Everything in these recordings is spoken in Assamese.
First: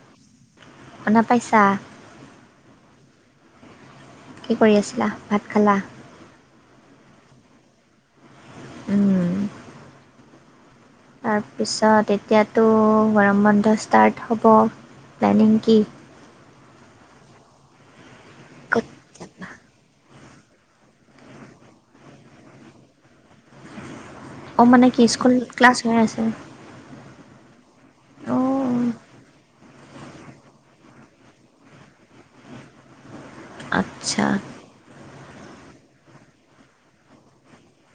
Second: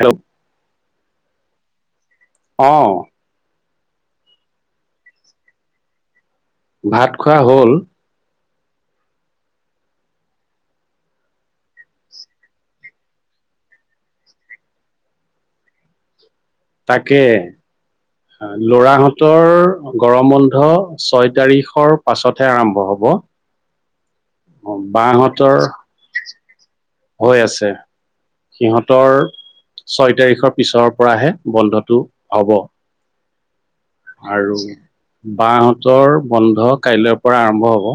হেল্ল' শুনা পাইছা অ কি কৰি আছিলা ভাত খালা? ভাত খোৱা হ'ল। উম। তাৰপিছত এতিয়াতো গৰম বন্ধ ষ্টাৰ্ট হ'ব। প্লেনিং কি তাকে ক'ত যাবা লৰাহঁতৰ গৰম বন্ধ ছয় তাৰিখৰ পাছতহে আৰম্ভ হব। হব [unintelligible] অ মানে কি স্কুল ক্লাছ হৈ আছে। হৈ আছে। অঁ সিহঁতৰ ছয় তাৰিখৰ পিছৰ পৰাহে বন্ধটো হব। আচ্ছা আৰু বাহঁতৰ বন্ধ কাইলৈৰ পৰা আৰম্ভ হব।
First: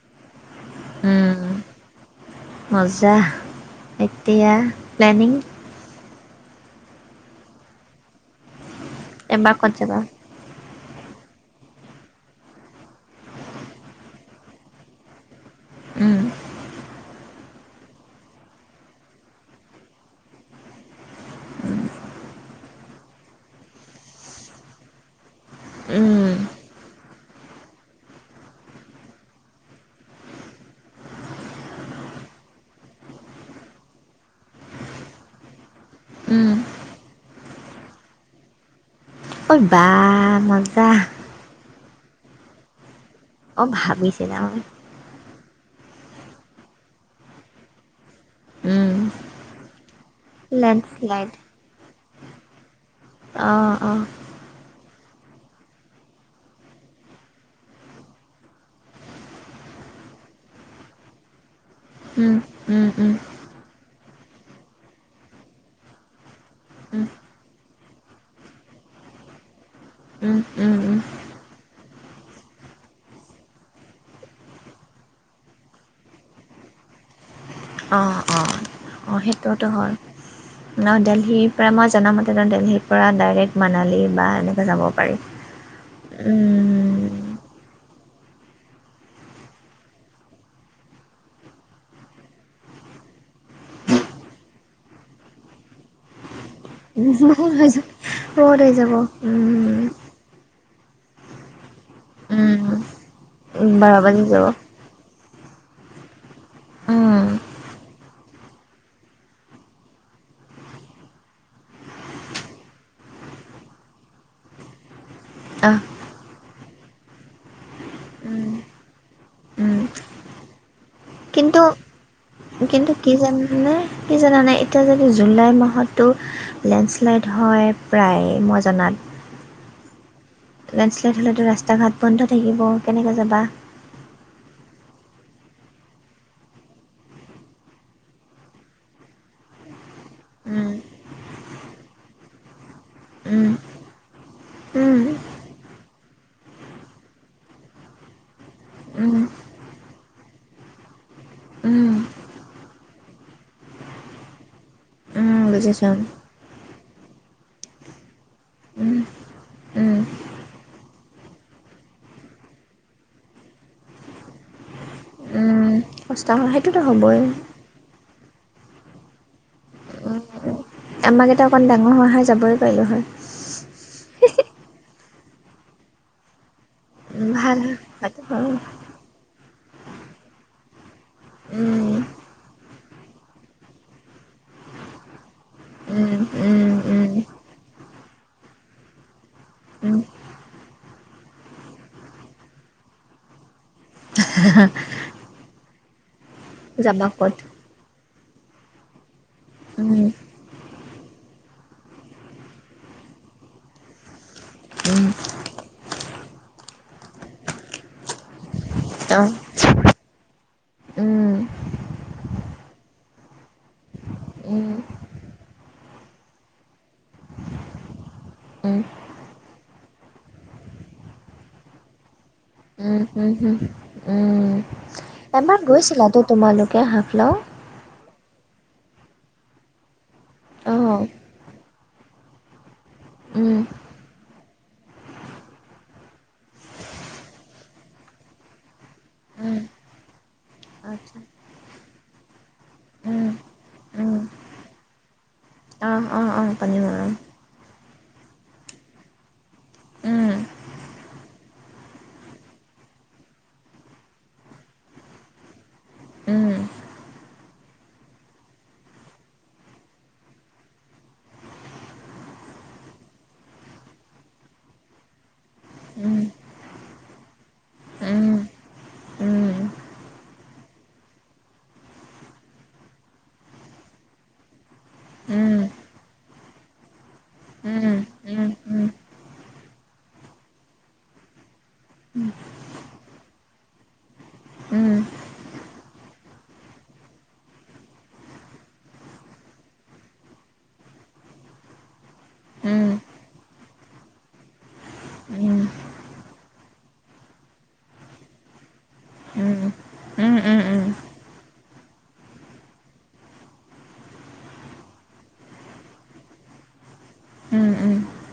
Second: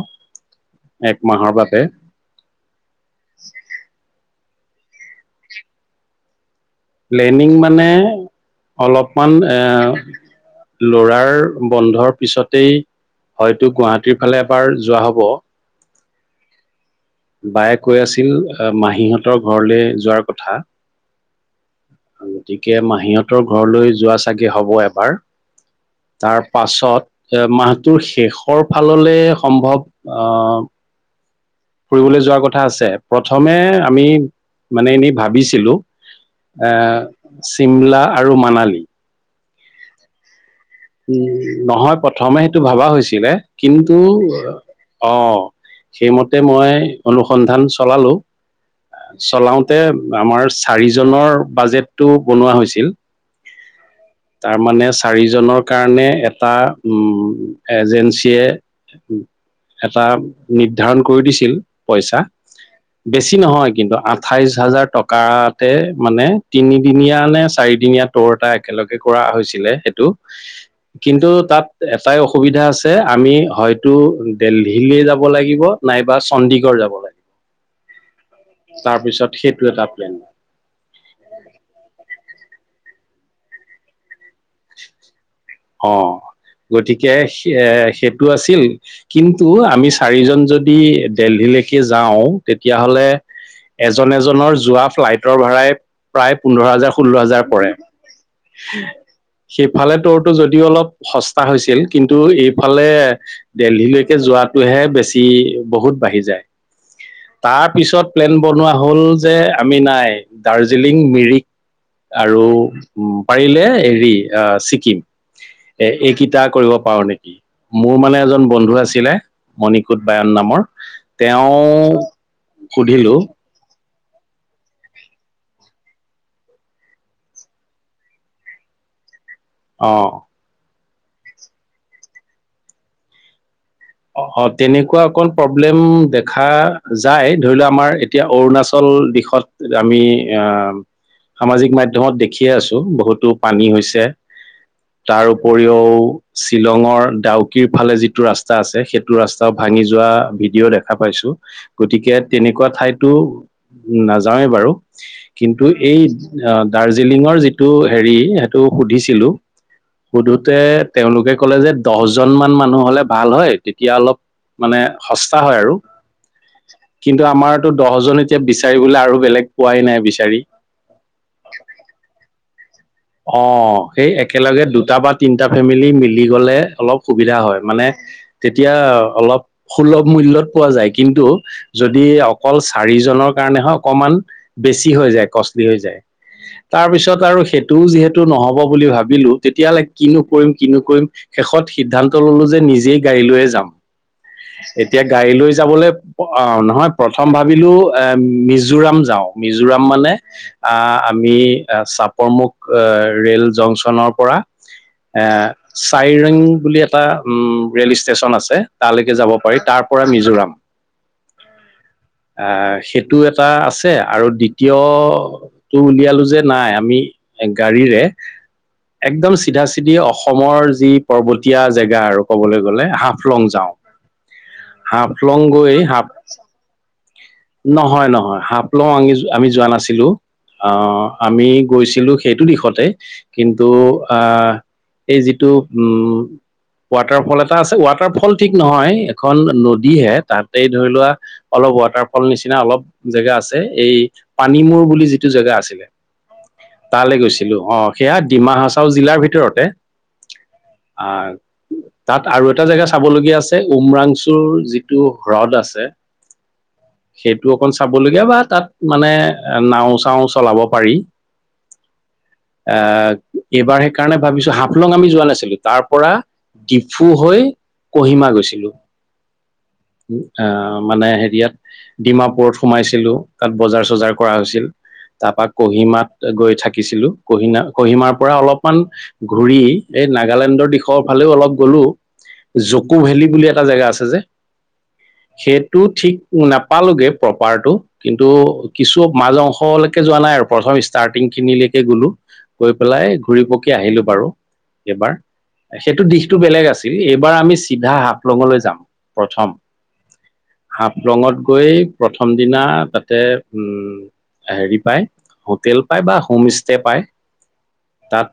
এক উম, মাহৰ বাবে। মজা এতিয়া প্লেনিং প্লেনিং মানে অলপমান এবাৰ ক'ত যাবা এ ল'ৰাৰ বন্ধৰ পিছতেই হয়তো গুৱাহাটীৰ ফালে এবাৰ যোৱা হব। উম বায়ে কৈ আছিল মাহীহঁতৰ ঘৰলৈ যোৱাৰ কথা। উম। গতিকে মাহীঁতৰ ঘৰলৈ যোৱা চাগে হব এবাৰ। তাৰ পাছত এ মাহটোৰ শেষৰ ফাললে সম্ভৱ আহ। ফুৰিবলৈ যোৱাৰ কথা আছে প্ৰথমে আমি মানে এনেই ভাবিছিলো। এ চিমলা আৰু মানালী। অঐ বা। উ নহয় প্ৰথমে সেইটো ভাবা হৈছিলে অঁ কিন্তু ভাবিছিলা মানে? অ। সেইমতে মই অনুসন্ধান চলালো উম, চলাওঁতে। আমাৰ লেণ্ডশ্লাইড চাৰিজনৰ বাজেটতটো বনোৱা হৈছিল। আহঁ অঁ। তাৰমানে চাৰিজনৰ কাৰণে এটা এজেঞ্চিয়ে। এটা নিৰ্ধাৰণ কৰি দিছিল পইচা। বেছি নহয় কিন্তু আঠাইশ হাজাৰ টকাতে মানে তিনিদিনীয়া নে চাৰিদিনীয়া। তোৰ এটা একেলগে কৰা হৈছিলে সেইটো। উম উম। কিন্তু তাত এটাই অসুবিধা আছে আমি হয়তো দেল্হিলৈ যাব লাগিব। [unintelligible] নাইবা চণ্ডীগড় যাব লাগে। অ অ অ সেইটো সেইটোতো এটা হ'ল প্লেন ন দেলহিৰ পৰা মই জনামতে। তে দেলহিৰ পৰা ডাইৰেক্ট মানালী বা এনেকৈ যাব পাৰি। অ উম, গতিকে হে। [unintelligible] সেইটো আছিল কিন্তু আমি চাৰিজন যদি দেলহিলৈকে যাওঁ তেতিয়াহ'লে। এজন এজনৰ যোৱা ফ্লাইটৰ ভাড়াই প্ৰায় পোন্ধৰ হাজাৰ। ষোল্ল হাজাৰ বহুত হৈ পৰে যাব বহুত হৈ যাব উম, সেইফালে তোৰ। টো যদিও অলপ সস্তা হৈছিল কিন্তু এইফালে। উম, বাৰ দেলহিলৈকে বাজি যাব যোৱাটোহে বেছি বহুত বাঢ়ি যায়। তাৰ পিছত প্লেন বনোৱা হ'ল যে আমি নাই দাৰ্জিলিং মিৰিক। আৰু উ পাৰিলে হেৰি আহ ছিকিম। অ। এইকেইটা কৰিব পাৰো নেকি মোৰ মানে এজন বন্ধু আছিলে মণিকুট বায়ন নামৰ। কিন্তু তেওঁ কিন্তু কি সুধিলো জাননে। কি জনা নাই এতিয়া যদি জুলাই মাহতো লেণ্ডশ্লাইড হয় প্ৰায় মই জনা। [inaudible] অ। লেণ্ডশ্লাইড হ'লেতো ৰাস্তা ঘাট বন্ধ থাকিব কেনেকে যাবা তেনেকুৱা অকণ প্ৰব্লেম দেখা যায় ধৰি লোৱা আমাৰ এতিয়া অৰুণাচল। টোল দিশত আমি উম, আহ। সামাজিক মাধ্যমত দেখিয়ে আছো বহুতো উম, পানী হৈছে উম, তাৰ উপৰিও শ্বিলঙৰ ডাউকিৰ ফালে যিটো ৰাস্তা। ৰাস্তা আছে সেইটো উম, ৰাস্তাও ভাঙি যোৱা ভিডিঅ' দেখা পাইছো উম। গতিকে তেনেকুৱা ঠাইতো। উম নাযাওঁৱে বাৰু উম কিন্তু বুজিছোঁ এই আ। দাৰ্জিলিঙৰ যিটো হেৰি সেইটো উম সুধিছিলো। উম সুধোতে তেওঁলোকে ক'লে যে দহজন মান মানুহ হলে। ভাল হয় তেতিয়া অলপ মানে সস্তা হয় উম আৰু। কষ্ট হয় সেইটোতো হ'বই কিন্তু আমাৰতো দহজন এতিয়া বিচাৰি বোলে আৰু বেলেগ পোৱাই নাই উম, বিচাৰি। আমাক এতিয়া অকণ ডাঙৰ সহায় যাবই। পাৰিলোঁ হয় অ। সেই একেলগে দুটা বা তিনিটা ফেমিলি মিলি গলে অলপ উম, সুবিধা ভাল হয় মানে হোৱাটো হয় তেতিয়া। অলপ সুলভ মূল্যত পোৱা যায় কিন্তু উম যদি অকল চাৰিজনৰ কাৰণে হয় কম। অকমান বেছি হৈ যায় কষ্টলী হৈ যায় উম উম তাৰ উম পিছত আৰু ও যিহেতু নহব বুলি ভাবিলো তেতিয়াহলে উম কি নকৰিম কি নকৰিম শেষত সিদ্ধান্ত ললো যে। নিজেই গাড়ী লৈয়ে যাম এতিয়া গাড়ী লৈ যাবলৈ। অ নহয় যাবা প্ৰথম ক'ত ভাবিলো এ মিজোৰাম যাওঁ মিজোৰাম উম মানে আহ আমি চাপৰমুখ ৰেল জংচনৰ পৰা। উম এ চাইৰেং বুলি এটা উম ৰেল ষ্টেচন আছে তালৈকে অঁ যাব পাৰি তাৰ তাৰ পৰা মিজোৰাম। উম আহ সেইটো এটা আছে আৰু উম দ্বিতীয়টো উলিয়ালো যে নাই আমি। গাড়ীৰে। উম উম একদম চিধা চিধি অসমৰ যি পৰ্বতীয়া জেগা আৰু কবলৈ গ'লে। হুম হাফলং হুম যাওঁ। উম হাফলং এবাৰ গৈ হাফ গৈছিলা তো তোমালোকে হা নহয় নহয় হফলং আমি আমি যোৱা নাছিলো। অঁ আহ আমি গৈছিলো সেইটো দিশতে উম কিন্তু আহ এই যিটো উম। ৱাটাৰফল এটা আছে ৱাটাৰফল ঠিক নহয় এখন উম নদীহে তাতে ধৰি লোৱা আচ্ছা অলপ ৱাটাৰফল। অল নিচিনা অলপ উম জেগা আছে এই উম পানীমূৰ বুলি যিটো জেগা আছিলে। অঁ অঁ অঁ পানীমৰা তালৈ গৈছিলো অ সেয়া ডিমা হাছাও জিলাৰ ভিতৰতে। উম অ তাত আৰু এটা জেগা চাবলগীয়া আছে উমৰাংচুৰ যিটো হ্ৰদ আছে। উম সেইটো অকণ চাবলগীয়া বা তাত মানে নাও চাও চলাব পাৰি। আহ এইবাৰ সেইকাৰণে ভাবিছো হাফলং আমি যোৱা নাছিলো তাৰ পৰা। উম ডিফু হৈ কহিমা উম গৈছিলোঁ। উম আহ মানে হেৰিয়াত। ডিমাপুৰত সোমাইছিলো তাত বজাৰ চজাৰ কৰা হৈছিল। তাৰপা সেই কহিমাত গৈ থাকিছিলো। কহিনা কহিমাৰ পৰা অলপমান ঘূৰি এই নাগালেণ্ডৰ দিশৰ ফালেও অলপ গ'লো। জকু ভেলী বুলি এটা জেগা আছে যে। উম। টু থ্ৰী উ নাপালোগে প্ৰপাৰটো কিন্তু কিছু মাজ অংশলৈকে যোৱা নাই আৰু প্ৰথম ষ্টাৰ্টিং খিনিলকে গলো গৈ পেলাই ঘুৰি পকি আহিলো বাৰু এইবাৰ সেইটো দি। টো বেলেগ আছিল এইবাৰ আমি চিধা হাপলঙলৈ যাম। প্ৰথম উম উম উম উম। হাফলঙত গৈ প্ৰথম দিনা তাতে উ। হেৰি পায় হোটেল পায় বা হোম ষ্টে পায় তাত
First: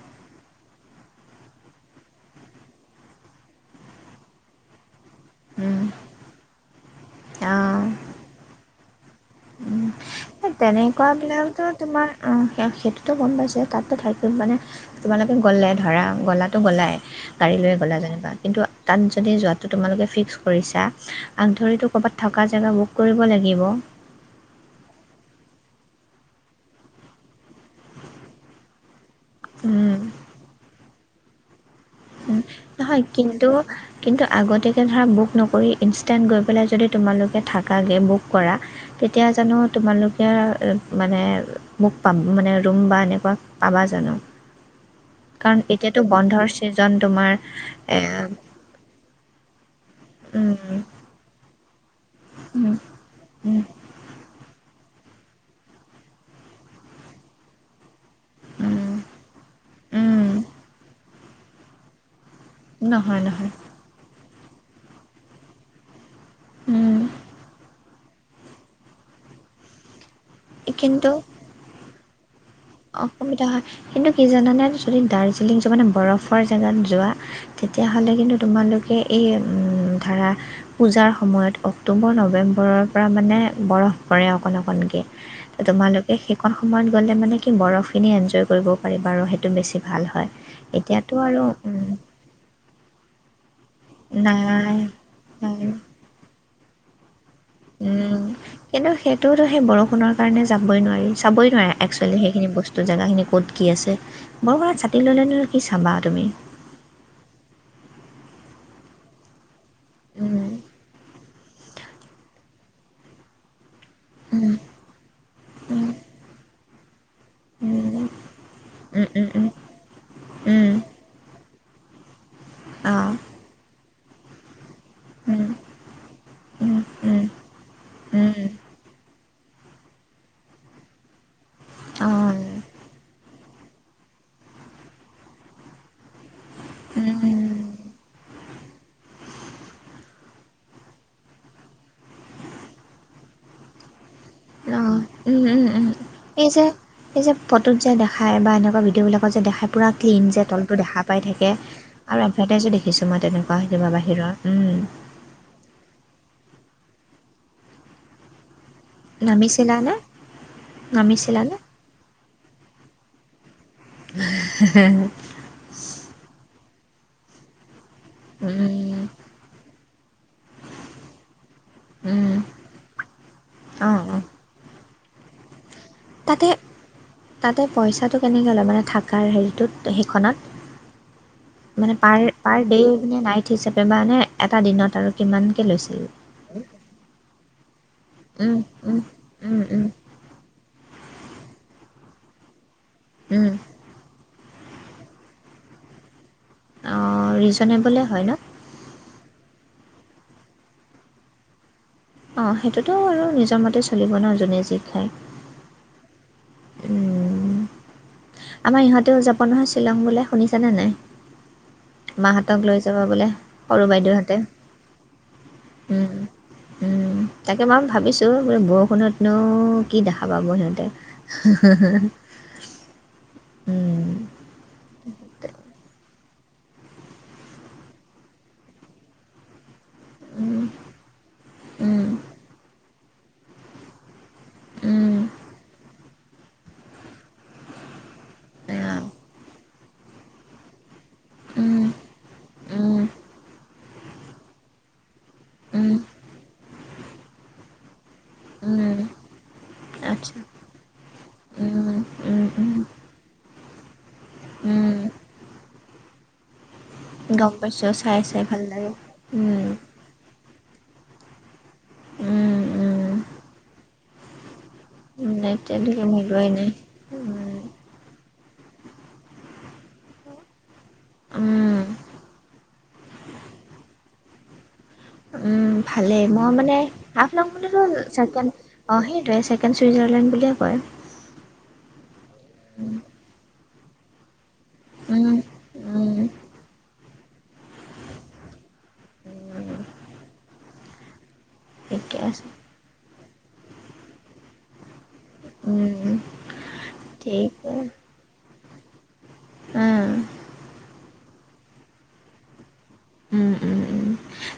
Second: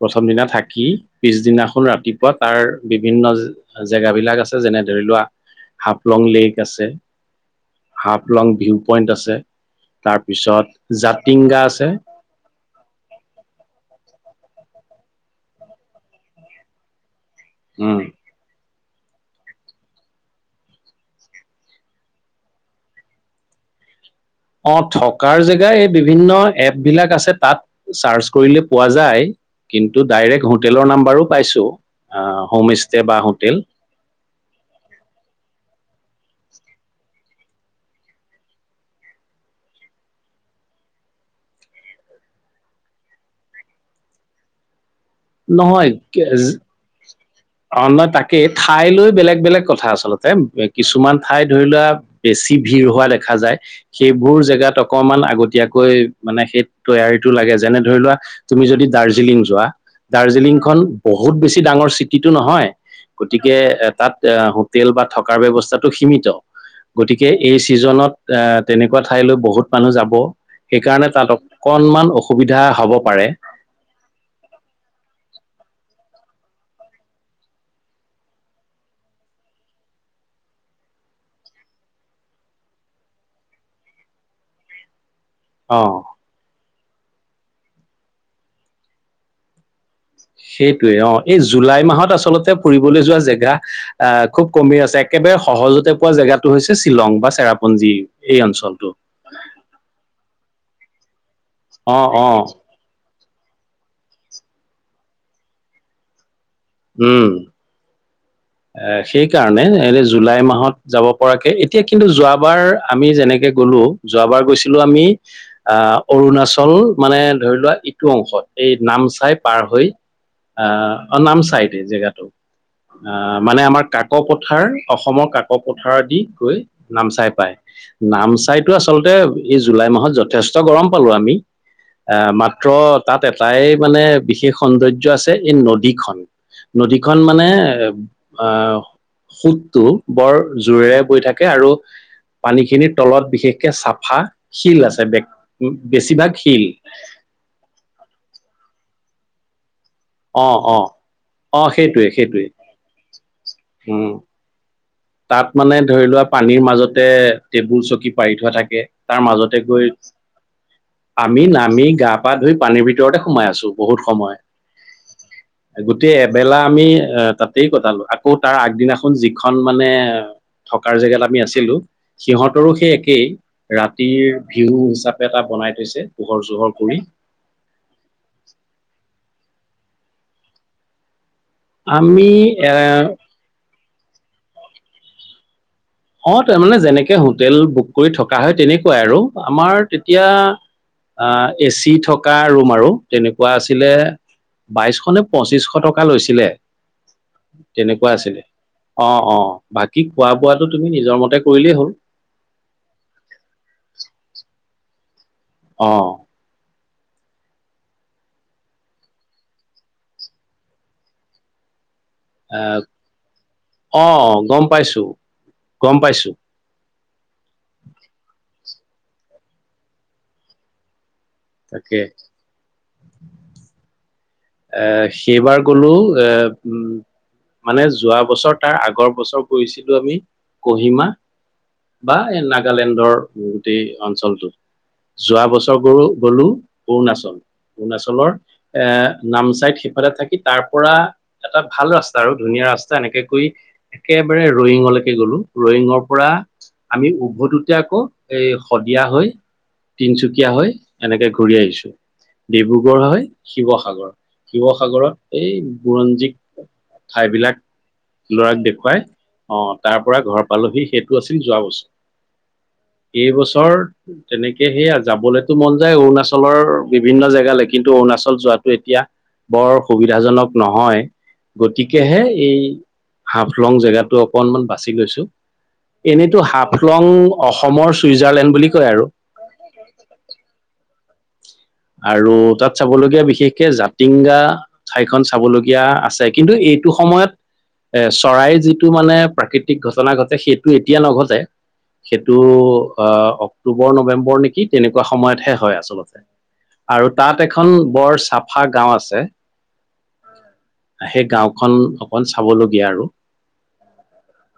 প্ৰথম দিনা থাকি পিছদিনাখন ৰাতিপুৱা তাৰ বিভিন্ন জেগাবলাক আছে যেনে। ধৰি লোৱা। হাফলং লেক আছে হাফলং ভিউ পইণ্ট আছে। তাৰপিছত তেনেকুৱা জাতিংগা বিলাকো আছে। তোমাৰ অ সেইটোতো গম পাইছে তাতো থাকিম মানে। তোমালোকে গ'লে ধৰা গ'লাো গ'লাই গাড়ী লৈ গ'লা উম। যেনিবা কিন্তু। তাত যদি যোৱাটো তোমালোকে ফিক্স কৰিছা আগ ধৰিতো ক'ৰবাত থকা জেগা বুক কৰিব লাগিব। [inaudible] অ থকাৰ জেগাই এই বিভিন্ন এপ বিলাক আছে তাত চাৰ্চ কৰিলে পোৱা যায়। কিন্তু উম ডাইৰেক্ট হোটেলৰ নাম্বাৰো পাইছো উম, অ। নহয় কিন্তু কিন্তু আগতীয়াকে ধৰা বুক নকৰি ইনষ্টেণ্ট গৈ পেলাই যদি তোমালোকে থাকাগৈ বুক কৰা তেতিয়া জানো তোমালোকে মানে মোক প মানে ৰুম বা এনেকুৱা পাবা জানো। কাৰণ এতিয়াতো বন্ধৰ ছিজন তোমাৰ অঁ এ, নয় তাকেই ঠাইলৈ বেলেগ বেলেগ কথা আচলতে উম, কিছুমান ঠাই ধৰি লোৱা বেছি উম, ভিৰ হোৱা দেখা যায় উম, সেইবোৰ জেগাত অকমান আগতীয়াকৈ মানে সেই তৈয়াৰীটো লাগে যেনে ধৰি লোৱা তুমি যদি উম, দাৰ্জিলিং যোৱা। উম, দাৰ্জিলিংখন বহুত বেছি ডাঙৰ চিটিটো নহয় নহয় নহয় গতিকে তাত এ হোটেল বা থকাৰ ব্যৱস্থাটো সীমিত। উম, গতিকে এই ছিজনত তেনেকুৱা ঠাইলৈ বহুত মানুহ যাব। সেইকাৰণে কিন্তু তাত অকনমান। অসুবিধা হয় কিন্তু কি জানে। যদি দাৰ্জিলিং যোৱা মানে বৰফৰ জেগাত যোৱা তেতিয়াহ'লে কিন্তু তোমালোকে এই ধাৰা পূজাৰ সময়ত অক্টোবৰ নৱেম্বৰৰ পৰা মানে বৰফ পৰে অকণ অকণকৈ ত অ তোমালোকে সেইখন সময়ত গ'লে মানে কি বৰফ খিনি এনজয় কৰিব পাৰিবা আৰু সেইটো বেছি। ভাল হয় সেইটয়ে অ এতিয়াতো এই আৰু জুলাই উম, মাহত আচলতে ফুৰিবলৈ যোৱা জেগা আহ খুব নাই কমি আছে একেবাৰে নাই সহজতে পোৱা জেগাটো হৈছে শ্বিলং বা চেৰাপুঞ্জী উম এই অঞ্চলটো কিন্তু সেইটোতো সেই বৰষুণৰ কাৰণে যাবই নোৱাৰি চাবই নোৱাৰে অ একসুৱেলি অ সেইখিনি বস্তু জেগাখিনি ক'ত কি আছে। বৰ পৰা ছাতি ল'লে ন কি চাবা তুমি উম সেই কাৰণে তেনে জুলাই উম, মাহত যাব পৰাকৈ এতিয়া কিন্তু যোৱাবাৰ আমি যেনেকৈ গ'লোঁ যোৱাবাৰ উম, গৈছিলো আমি উম, আহ অৰুণাচল মানে ধৰি লোৱা উম, ইটো উম, অংশত এই উম, নামচাই উম, পাৰ হৈ উম, আহ নামচাইত জেগাটো। অ', মানে আমাৰ কাক পথাৰ। অসমৰ কাক উম, পথাৰ আদি গৈ উম, উম, উম, অ', উম, নামচাই পায় নামচাইতো আচলতে তে এই জুলাই মাহত যথেষ্ট গৰম পালো আমি। আহ অ', মাত্ৰ তাত এটাই মানে বিশেষ সৌন্দৰ্য্য আছে এই নদীখন। নদীখন মানে উম, এ আঁ। সোতটো বৰ জোৰেৰে বৈ থাকে আৰু পানী খিনিৰ তলত বিশেষকে চাফা শিল আছে ব উম, উ উম, এই যে এই যে ফটোত যে দেখাই বা এনেকুৱা ভিডিঅ'বিলাকত যে দেখাই পূৰা ক্লিন যে অ তলটো অ দেখা পাই থাকে অ সেইটোৱে আৰু সেইটোৱে এডভাৰ্টাইজো দেখিছোঁ মই তেনেকুৱা সতিমাৰ উম বাহিৰত উম তাত মানে ধৰি লোৱা পানীৰ মাজতে টেবুল চকী পাৰি থোৱা থাকে। তাৰ মাজতে গৈ নামিছিলানে? আমি নামিছিলানে? নামি গা পা ধুই পানীৰ ভিতৰতে সোমাই আছো। বহুত সময় গোটেই এবেলা আমি তাতেই কটালো। আকৌ তাৰ উম, আগদিনাখন যিখন মানে থকাৰ জেগাত আমি আছিলো উম, সিহঁতৰো সেই একেই অ', অ', ৰাতিৰ ভিউ হিচাপে এটা বনাই থৈছে পোহৰ তাতে চোহৰ কৰি তাতে পইচাটো কেনেকৈ লয় মানে থাক কাৰ হেৰিটোত সেইখনত মান প আমি পাৰ এ মে নাইট হিচাপে বাে এটা দিনত আৰু কিমানকে লৈছে [unintelligible] অ তাৰমানে যেনেকে হোটেল বুক কৰি থকা হয় তেনেকুৱাই আৰু আমাৰ তেতিয়া অঁ এ চি থকা ৰুম আৰু তেনেকুৱা আছিলে বাইশখনে পঁচিশশ টকা লৈছিলে অঁ ৰিজনেবলে তেনেকুৱা হয় ন আছিলে অঁ অঁ। বাকী খোৱা বোৱাটো তুমি নিজৰ মতে কৰিলেই হ'ল অঁ সেইটোতো আৰু নিজৰ মতে চলিব নোৱাৰো যোনে যি খায় অঁ। উম, আমাৰ ইহঁতেও উ যাভ নহয় শ্বিলং বোলে শুনিছনে নাই [unintelligible] মাহঁতক লৈ আহ যাব বোলে সৰু অঁ বাইদেউহঁতে গম পাইছো। গম উম, পাইছোঁ। উম। তাকে বাৰু ভাবিছো বৰষুণতনো কি দেখা পাব সিহঁতে তাকে [unintelligible] [unintelligible] উম এ সেইবাৰ গলো এ [unintelligible] মানে যোৱা বছৰ তাৰ আগৰ বছৰ কৰিছিলো আমি উম, কহিমা উম, [unintelligible] বা এই নাগালেণ্ডৰ গোটেই অঞ্চলটোত উম, [unintelligible] যোৱা বছৰ গলো-গলো অৰুণাচল অৰুণাচলৰ এ [unintelligible] নামচাই সিফালে থাকি তাৰ পৰা এটা উম, উম, ভাল ৰাস্তা আৰু ধুনীয়া ৰাস্তা উম, এনেকে কৰি একে [unintelligible] একেবাৰে ৰয়িঙলৈকে গলো উম, ৰয়িঙৰ পৰা [unintelligible] আমি উভতোতে আকৌ এই উম। শদিয়া হৈ [unintelligible] আচ্ছা তিনিচুকীয়া হৈ এনেকে ঘূৰি আহিছো উম, উম, উম, ডিব্ৰুগড় হয় শিৱসাগৰ [unintelligible] উম, শিৱসাগৰত এই বুৰঞ্জীক [unintelligible] গম ঠাইবিলাক পাইছোঁ চাই চাই লৰাক ভাল লাগে। দেখুৱাই উম, আহ তাৰ পৰা ঘৰৰ [unintelligible] পালোহি সেইটো আছিল যোৱা বছৰ উম, উম, এই বছৰ তেনেকে সে আ [unintelligible] উম, যাবলৈতো মন যায় এতিয়ালৈকে মিলোৱাই অৰুণাচলৰ নাই। বিভিন্ন উম, জেগালৈ কিন্তু অৰুণাচল যোৱাটো এতিয়া [unintelligible] বৰ সুবিধাজনক নহয় উম, গতিকেহে এই [unintelligible] হাফলং জেগাটো অকনমান বাচি লৈছোঁ উম, [unintelligible] ভালেই এনেতো মই মানে হাফলং হাফ লং বুলিতো অসমৰ ছেকেণ্ড চুইজাৰলেণ্ড বুলি কয় অ', আৰু [unintelligible] সেইটোৱে ছেকেণ্ড চুইজাৰলেণ্ড বুলিয়ে কয়। আৰু তাত চাবলগীয়া বিশেষকে জাতিংগা ঠাইখন উম, চাবলগীয়া উম, আছে কিন্তু এই [unintelligible] সেইটো সময়ত [unintelligible] এ চৰাইৰ যিটো মানে প্ৰাকৃতিক ঘটনা ঘটে সেইটো এতিয়া নঘটে [unintelligible] ঠিকে সেইটো আছে। আহ অক্টোবৰ নৱেম্বৰ নেকি তেনেকুৱা সময়তহে হয় উম, আচলতে [unintelligible] আৰু তাত ঠিক এখন বৰ চাফা গাঁও আছে। অ'। [unintelligible] সেই গাঁওখন অকন চাবলগীয়া আৰু উম, উম, উম।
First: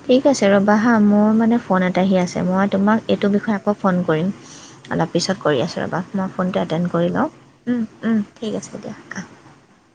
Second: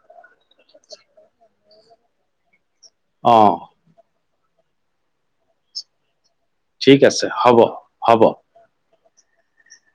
ঠিক আছে ৰ'বা হা মোৰ মানে ফোন এটা আহি আছে মই তোমাক এইটো অ বিষয়ে আকৌ ফোন কৰিম। [unintelligible] অলপ পিছত কৰি আছো ৰবা [unintelligible] মই ফোনটো এটেণ্ড ঠিক কৰি লওঁ আছে হ'ব উম-উম হ'ব ঠিক আছে দিয়া আহ [unintelligible]